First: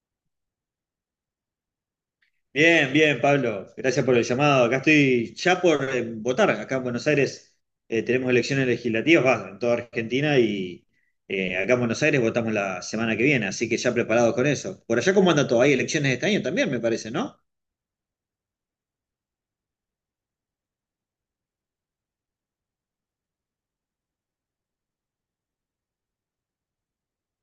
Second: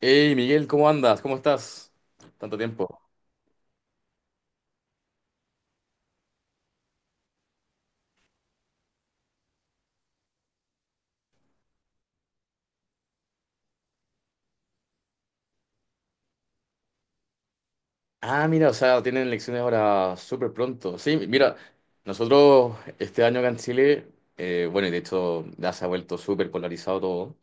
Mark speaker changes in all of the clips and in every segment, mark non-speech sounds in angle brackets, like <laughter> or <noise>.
Speaker 1: Hey Miguel, ¿cómo andas? ¿Cómo estás? Tanto
Speaker 2: Bien,
Speaker 1: tiempo.
Speaker 2: bien, Pablo. Gracias por el llamado. Acá estoy ya por votar. Acá en Buenos Aires tenemos elecciones legislativas, va, en toda Argentina y acá en Buenos Aires votamos la semana que viene, así que ya preparados con eso. Por allá, ¿cómo anda todo? Hay elecciones este año también, me parece, ¿no?
Speaker 1: Ah, mira, o sea, tienen elecciones ahora súper pronto. Sí, mira, nosotros este año acá en Chile, bueno, y de hecho ya se ha vuelto súper polarizado todo.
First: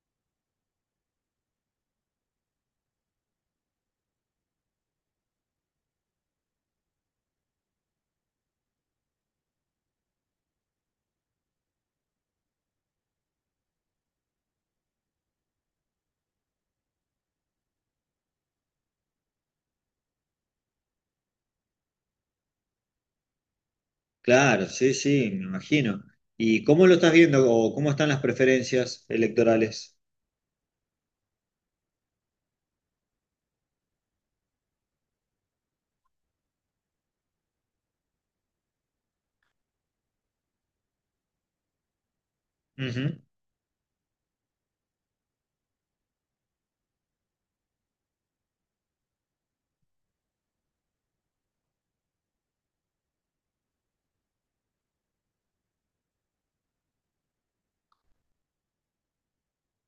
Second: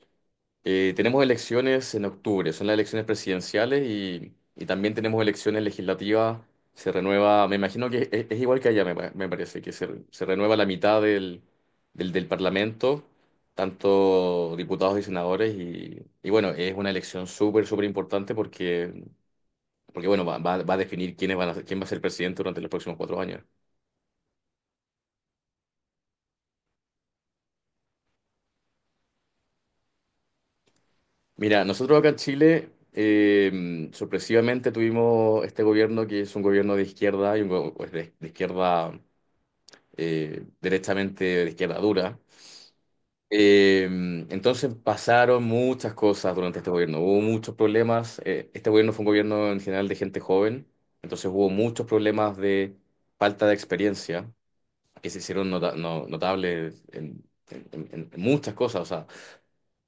Speaker 1: Tenemos elecciones en octubre, son las elecciones presidenciales y también tenemos elecciones legislativas. Se renueva, me imagino que es igual que allá, me parece, que se renueva la mitad del Parlamento, tanto diputados y senadores. Y bueno, es una elección súper, súper importante porque, porque bueno, va a definir quiénes van a, quién va a ser presidente durante los próximos cuatro años.
Speaker 2: Claro, sí, sí, me imagino. ¿Y cómo lo estás viendo o cómo están las preferencias electorales?
Speaker 1: Mira, nosotros acá en Chile, sorpresivamente tuvimos este gobierno que es un gobierno de izquierda y un pues de izquierda, derechamente de izquierda dura.
Speaker 2: Ujú.
Speaker 1: Eh, entonces pasaron muchas cosas durante este gobierno. Hubo muchos problemas. Este gobierno fue un gobierno en general de gente joven, entonces hubo muchos problemas de falta de experiencia que se hicieron notables en, en muchas cosas,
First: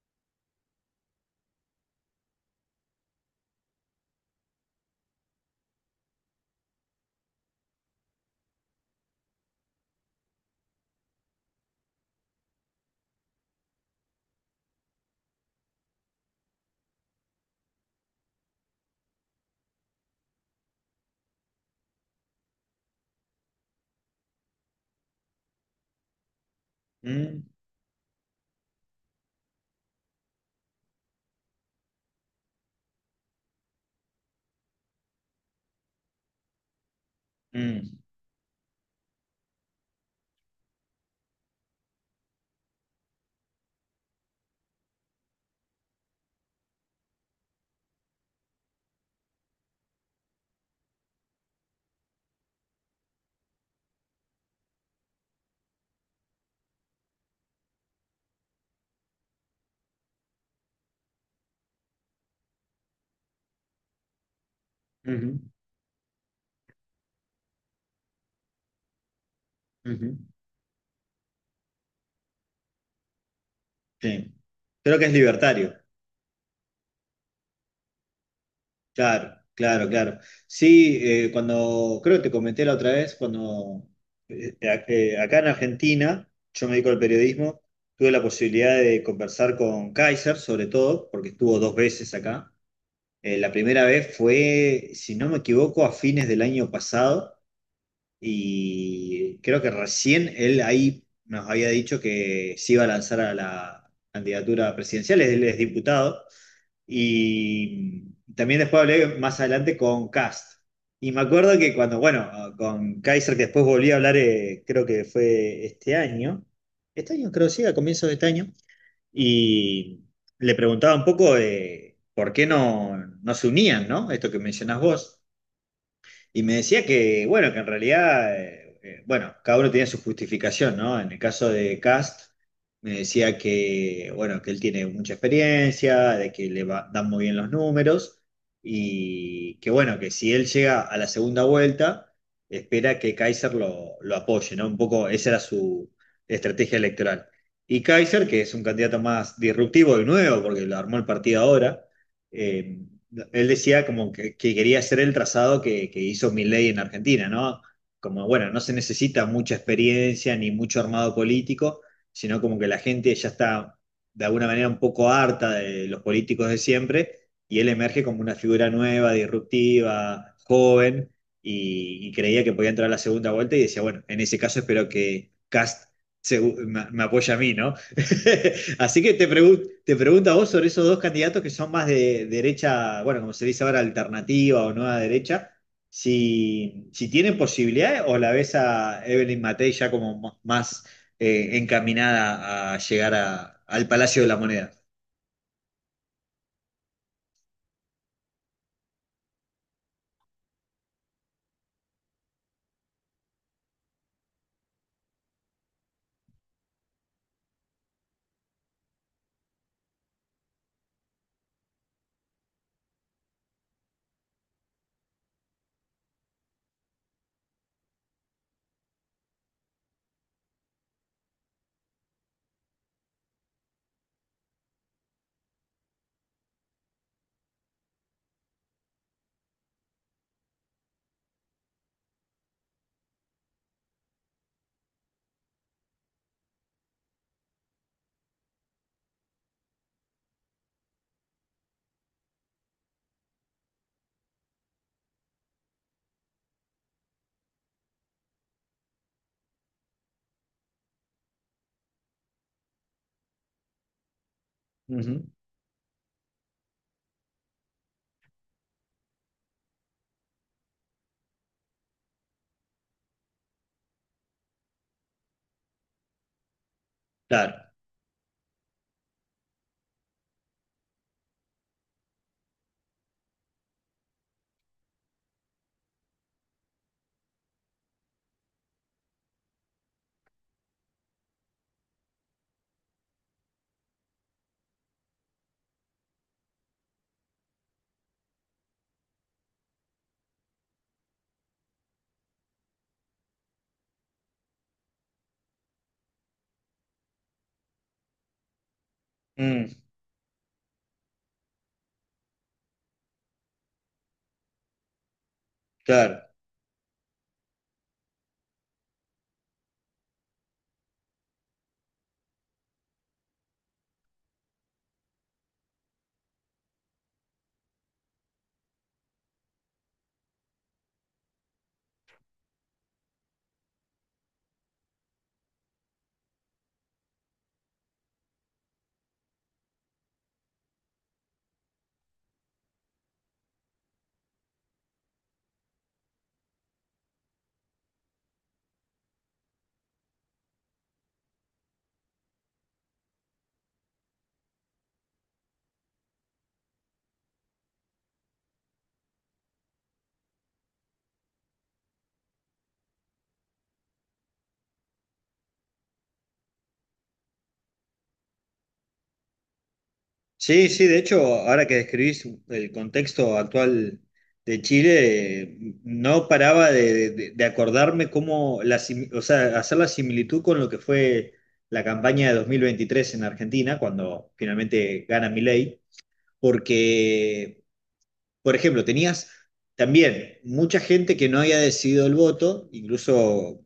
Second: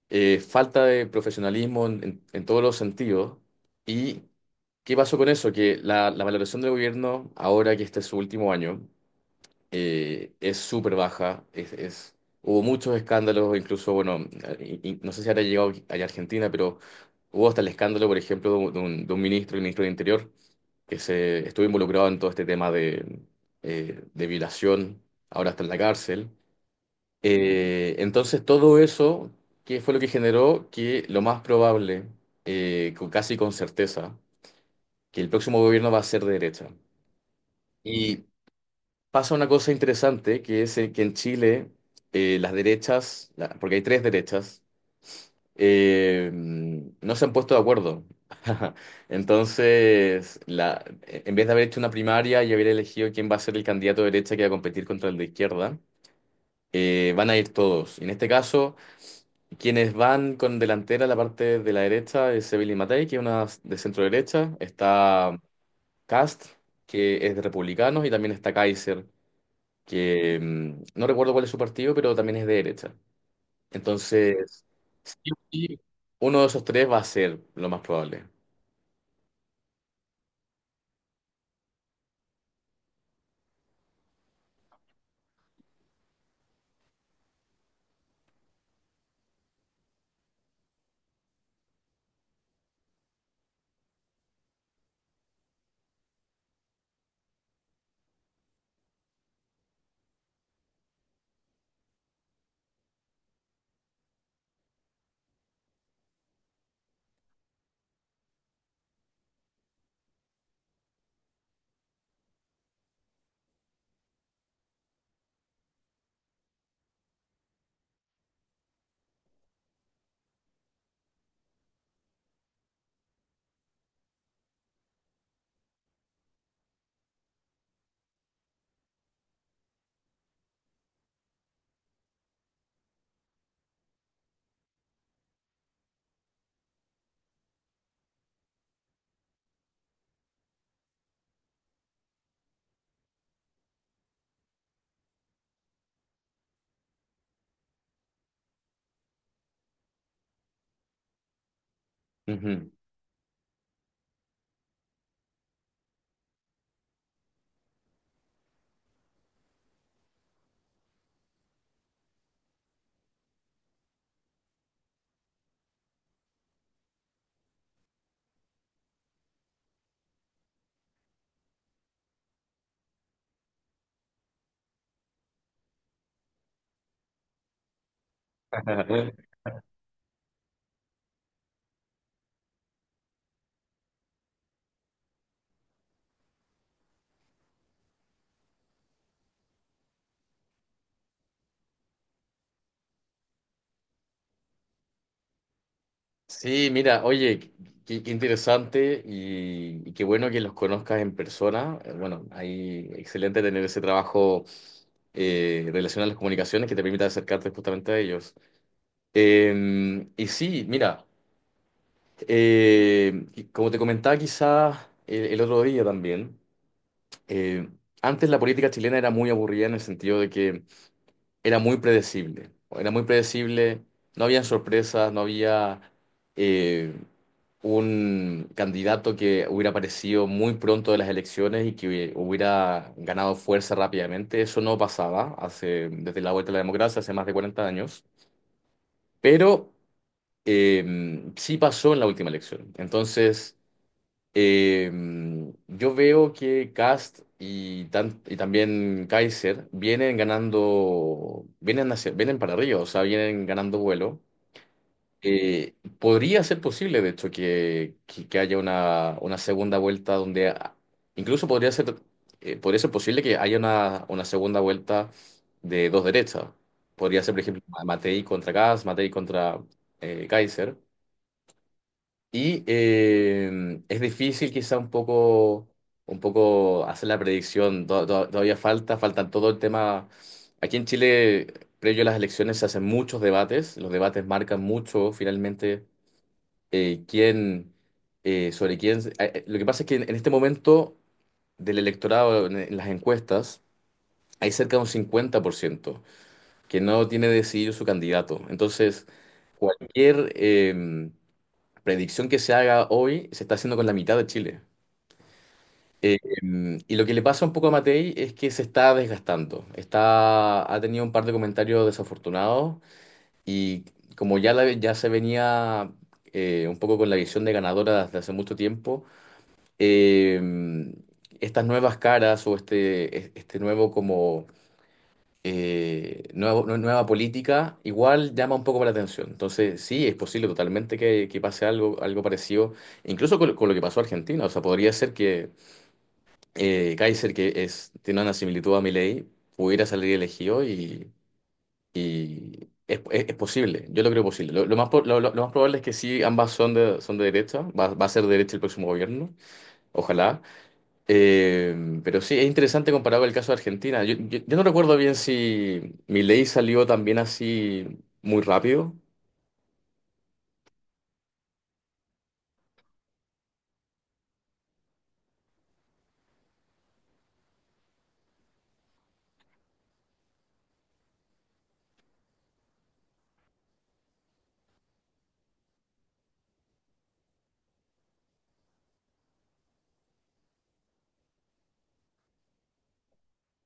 Speaker 1: falta de profesionalismo en, en todos los sentidos. ¿Y qué pasó con eso? Que la valoración del gobierno, ahora que este es su último año, es súper baja. Hubo muchos escándalos, incluso, bueno, y no sé si habrá llegado allá a Argentina, pero hubo hasta el escándalo, por ejemplo, de un, de un ministro, el ministro del Interior, que se estuvo involucrado en todo este tema de violación. Ahora está en la cárcel.
Speaker 2: Mm.
Speaker 1: Entonces todo eso, ¿qué fue lo que generó? Que lo más probable, casi con certeza, que el próximo gobierno va a ser de derecha.
Speaker 2: Mm.
Speaker 1: Y pasa una cosa interesante, que es que en Chile, las derechas, porque hay tres derechas, no se han puesto de acuerdo. <laughs> Entonces, la, en vez de haber hecho una primaria y haber elegido quién va a ser el candidato de derecha que va a competir contra el de izquierda, van a ir todos. Y en este caso... Quienes van con delantera, la parte de la derecha es Sevilla y Matei, que es una de centro derecha.
Speaker 2: Ujú.
Speaker 1: Está Cast, que es de Republicanos, y también está Kaiser,
Speaker 2: Ujú.
Speaker 1: que mm, no recuerdo cuál es su partido, pero también es de derecha.
Speaker 2: Sí.
Speaker 1: Entonces,
Speaker 2: Creo que es
Speaker 1: sí, o
Speaker 2: libertario.
Speaker 1: sí, uno de esos tres va a ser lo más probable.
Speaker 2: Claro, claro, claro. Sí, cuando, creo que te comenté la otra vez, cuando acá en Argentina, yo me dedico al periodismo, tuve la posibilidad de conversar con Kaiser, sobre todo, porque estuvo dos veces acá. La primera vez fue, si no me equivoco, a fines del año pasado, y creo que recién él ahí nos había dicho que se iba a lanzar a la candidatura presidencial, él es diputado. Y también después hablé más adelante con Cast. Y me acuerdo que cuando, bueno, con Kaiser, que después volví a hablar, creo que fue este año creo sí, a comienzos de este año, y le preguntaba un poco de por qué no, no se unían, ¿no? Esto que mencionás vos. Y me decía que, bueno, que en realidad, bueno, cada uno tenía su justificación, ¿no? En el caso de Cast, me decía que, bueno, que él tiene mucha experiencia, de que dan muy bien los números y que, bueno, que si él llega a la segunda vuelta, espera que Kaiser lo apoye, ¿no? Un poco esa era su estrategia electoral. Y Kaiser, que es un candidato más disruptivo y nuevo, porque lo armó el partido ahora,
Speaker 1: Ujú.
Speaker 2: eh, él decía como que quería hacer el trazado que hizo Milei en Argentina, ¿no? Como, bueno, no se necesita mucha experiencia ni mucho armado político, sino como que la gente ya está de alguna manera un poco harta de los políticos de siempre, y él emerge como una figura nueva, disruptiva, joven, y creía que podía entrar a la segunda vuelta y decía, bueno, en ese caso espero que Cast me apoya a mí, ¿no? <laughs> Así que
Speaker 1: <laughs>
Speaker 2: te pregunto a vos sobre esos dos candidatos que son más de derecha, bueno, como se dice ahora, alternativa o nueva derecha, si tienen posibilidades o la ves a Evelyn Matei ya como más encaminada a llegar al Palacio de la Moneda.
Speaker 1: Sí, mira, oye, qué, qué interesante y qué bueno que los conozcas en persona. Bueno, ahí excelente tener ese trabajo, relación a las comunicaciones que te permita acercarte justamente a ellos. Mira, y como te comentaba quizá el otro día también, eh, antes la política chilena era muy aburrida en el sentido de que era muy predecible, no había sorpresas, no había... eh, un candidato que hubiera aparecido muy pronto de las elecciones y que hubiera ganado fuerza rápidamente. Eso no pasaba hace, desde la vuelta a la democracia, hace más de 40 años, pero eh, sí pasó en la última elección. Entonces, eh, yo veo que Kast y también Kaiser vienen ganando, vienen, vienen para arriba, o sea, vienen ganando vuelo.
Speaker 2: Ujú.
Speaker 1: Podría ser posible, de hecho, que haya una segunda vuelta donde incluso podría ser posible que haya una segunda vuelta de dos derechas. Podría ser, por
Speaker 2: Claro.
Speaker 1: ejemplo, Matei contra Kass, Matei contra, Kaiser. Y es difícil quizá un poco hacer la predicción. Todavía falta, faltan todo el tema. Aquí en Chile, previo a las elecciones, se hacen muchos debates. Los debates marcan mucho finalmente quién, sobre quién. Lo que pasa es que en este momento del electorado, en las encuestas, hay cerca de un 50% que no tiene decidido su candidato. Entonces,
Speaker 2: Mm.
Speaker 1: cualquier predicción que se haga hoy se está haciendo con la mitad de Chile.
Speaker 2: Claro.
Speaker 1: Y lo que le pasa un poco a Matei es que se está desgastando. Está, ha tenido un par de comentarios desafortunados y como ya, ya se venía un poco con la visión de ganadora desde hace mucho tiempo, em, estas nuevas caras o este, este nuevo como, nueva política igual llama un poco la atención. Entonces, sí, es posible totalmente que pase algo, algo parecido, incluso con lo que pasó a Argentina. O sea, podría ser que Kaiser, que es, tiene una similitud a Milei, pudiera salir elegido y, es posible. Yo lo creo posible. Lo más, po- lo- Lo más probable es que sí, ambas son de derecha. Va a ser de derecha el próximo gobierno. Ojalá. Pero sí, es interesante comparado el caso de Argentina. Yo no recuerdo bien si ley salió también así muy rápido.
Speaker 2: Sí, sí, de hecho, ahora que describís el contexto actual de Chile, no paraba de acordarme cómo, o sea, hacer la similitud con lo que fue la campaña de 2023 en Argentina, cuando finalmente gana Milei, porque por ejemplo, tenías también mucha gente que no había decidido el voto, incluso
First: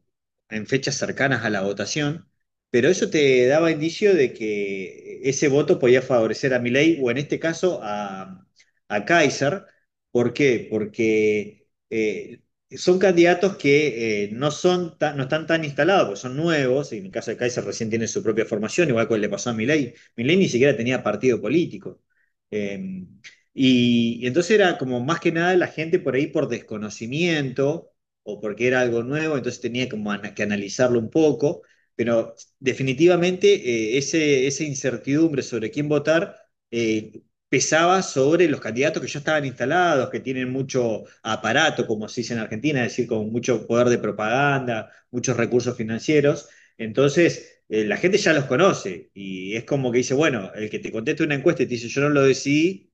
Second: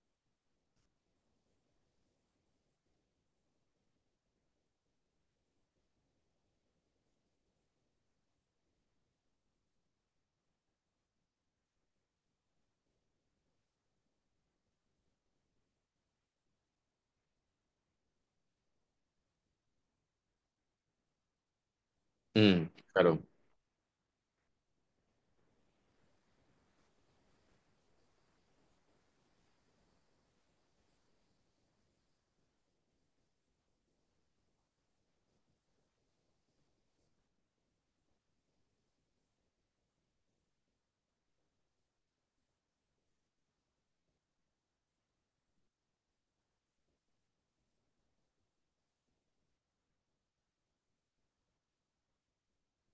Speaker 2: en fechas cercanas a la votación, pero eso te daba indicio de que ese voto podía favorecer a Milei o en este caso a Kaiser. ¿Por qué? Porque son candidatos que no están tan instalados, porque son nuevos, y en el caso de Kaiser recién tiene su propia formación, igual que le pasó a Milei. Milei ni siquiera tenía partido político.
Speaker 1: Mm,
Speaker 2: Eh,
Speaker 1: claro.
Speaker 2: y entonces era como más que nada la gente por ahí por desconocimiento o porque era algo nuevo, entonces tenía como que analizarlo un poco, pero definitivamente esa incertidumbre sobre quién votar eh, pesaba sobre los candidatos que ya estaban instalados, que tienen mucho aparato, como se dice en Argentina, es decir, con mucho poder de propaganda, muchos recursos financieros. Entonces, la gente ya los conoce y es como que dice, bueno, el que te conteste una encuesta y te dice, yo no lo decidí,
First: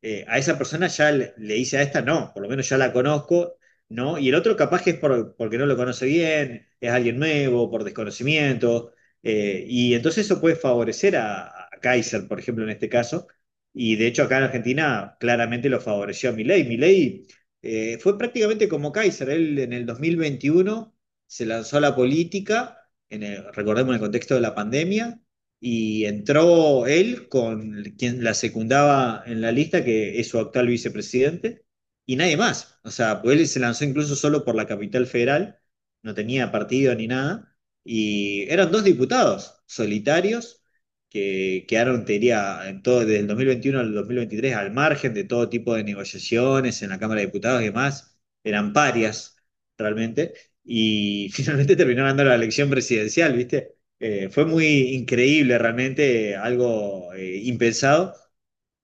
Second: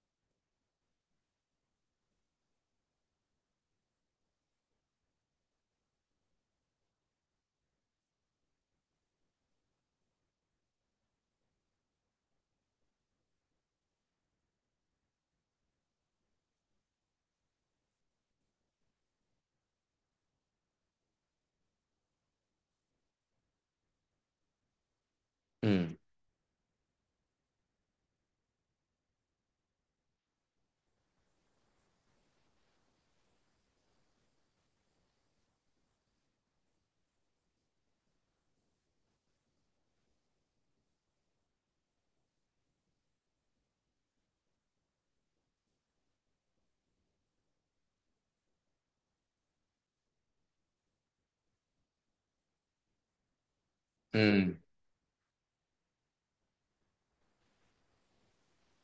Speaker 2: a esa persona ya le hice a esta no, por lo menos ya la conozco, ¿no? Y el otro capaz que es porque no lo conoce bien, es alguien nuevo, por desconocimiento, y entonces eso puede favorecer a, Kaiser, por ejemplo, en este caso, y de hecho acá en Argentina claramente lo favoreció a Milei. Milei fue prácticamente como Kaiser, él en el 2021 se lanzó a la política, recordemos en el contexto de la pandemia,
Speaker 1: Mm,
Speaker 2: y entró él con quien la secundaba en la lista, que es su actual vicepresidente, y nadie más. O sea, pues él se lanzó incluso solo por la capital federal, no tenía partido ni nada, y eran dos diputados solitarios que quedaron, te diría, en todo, desde el 2021 al 2023 al margen de todo tipo de negociaciones en la Cámara de Diputados y demás, eran parias realmente. Y <laughs> finalmente terminaron dando la elección presidencial, ¿viste? Fue
Speaker 1: mm,
Speaker 2: muy increíble realmente, algo impensado.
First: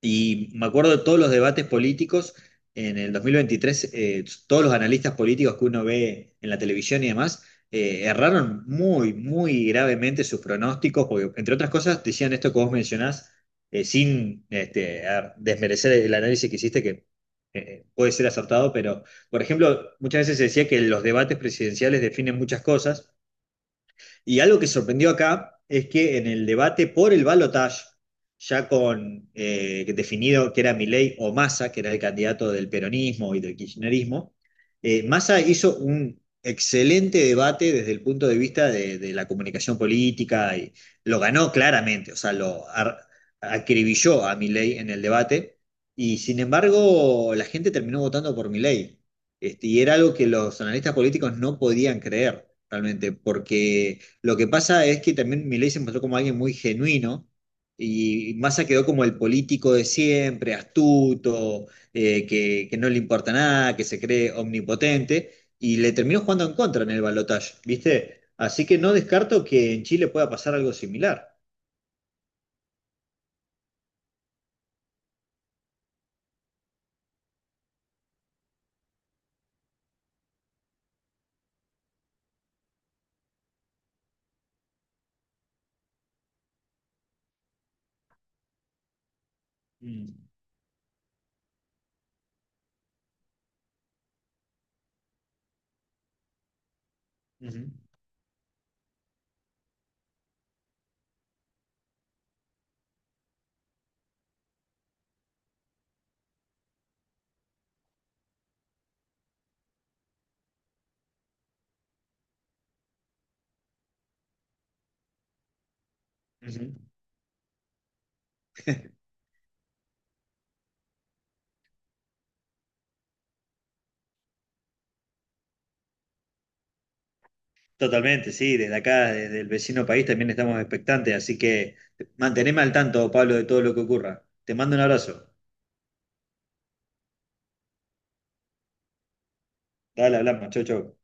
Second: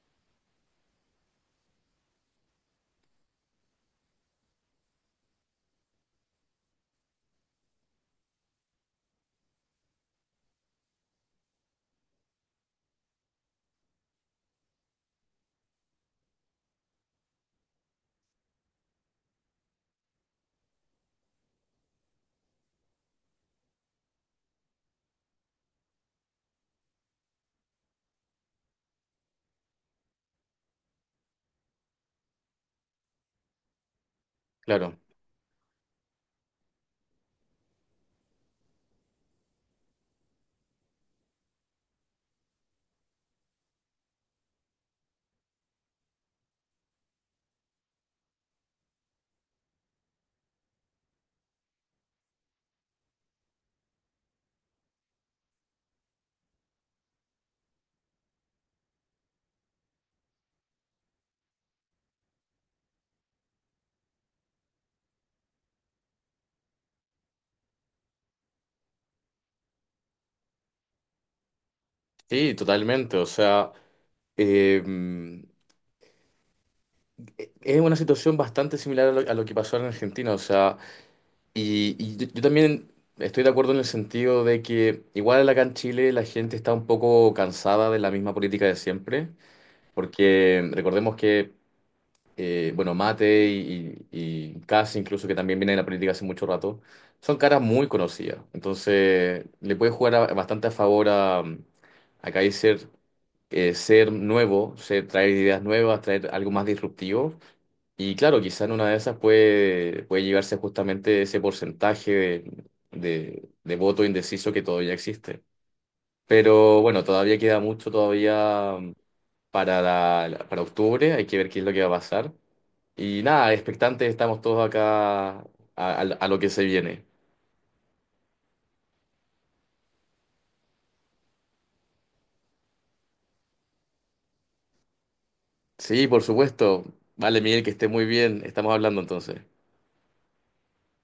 Speaker 2: Y me acuerdo de todos los debates políticos en el 2023, todos los analistas políticos que uno ve en la televisión y demás, erraron muy, muy gravemente sus pronósticos, porque entre otras cosas decían esto que vos mencionás, sin desmerecer el análisis que hiciste, que puede ser acertado, pero por ejemplo, muchas veces se decía que los debates presidenciales definen muchas cosas. Y algo que sorprendió acá es que en el debate por el balotaje, ya con definido que era Milei o Massa, que era el candidato del peronismo y del kirchnerismo,
Speaker 1: claro.
Speaker 2: Massa hizo un excelente debate desde el punto de vista de la comunicación política y lo ganó claramente, o sea, lo acribilló a Milei en el debate y sin embargo la gente terminó votando por Milei. Y era algo que los analistas políticos no podían creer realmente, porque lo que pasa es que también Milei se mostró como alguien muy genuino y Massa quedó como el político de siempre, astuto, que no le importa nada, que se cree omnipotente y le terminó jugando en contra en el balotaje, ¿viste? Así que no descarto que en Chile pueda pasar algo similar.
Speaker 1: Sí, totalmente. O sea, eh, es una situación bastante similar a lo que pasó en Argentina. O sea, yo también estoy de acuerdo en el sentido de que igual acá en Chile la gente está un poco cansada de la misma política de siempre.
Speaker 2: Mm.
Speaker 1: Porque recordemos que bueno, Mate y Cass, incluso que también viene en la política hace mucho rato, son caras
Speaker 2: Ujú.
Speaker 1: muy conocidas. Entonces, le puede jugar bastante a favor a Kaiser, ser nuevo, ser, traer ideas nuevas, traer algo más disruptivo. Y claro, quizá en una de esas puede, puede llevarse justamente ese porcentaje de voto indeciso que todavía existe.
Speaker 2: Ujú.
Speaker 1: Pero bueno, todavía queda mucho todavía para, para octubre, hay que ver qué es lo que va a pasar. Y nada, expectantes estamos todos acá a, a lo que se viene.
Speaker 2: Totalmente, sí, desde acá, desde el vecino país también estamos expectantes, así que manteneme al tanto, Pablo, de todo lo que ocurra. Te mando un abrazo.
Speaker 1: Sí, por supuesto. Vale, Miguel, que esté muy bien. Estamos hablando entonces.
Speaker 2: Dale, hablamos, chau, chau.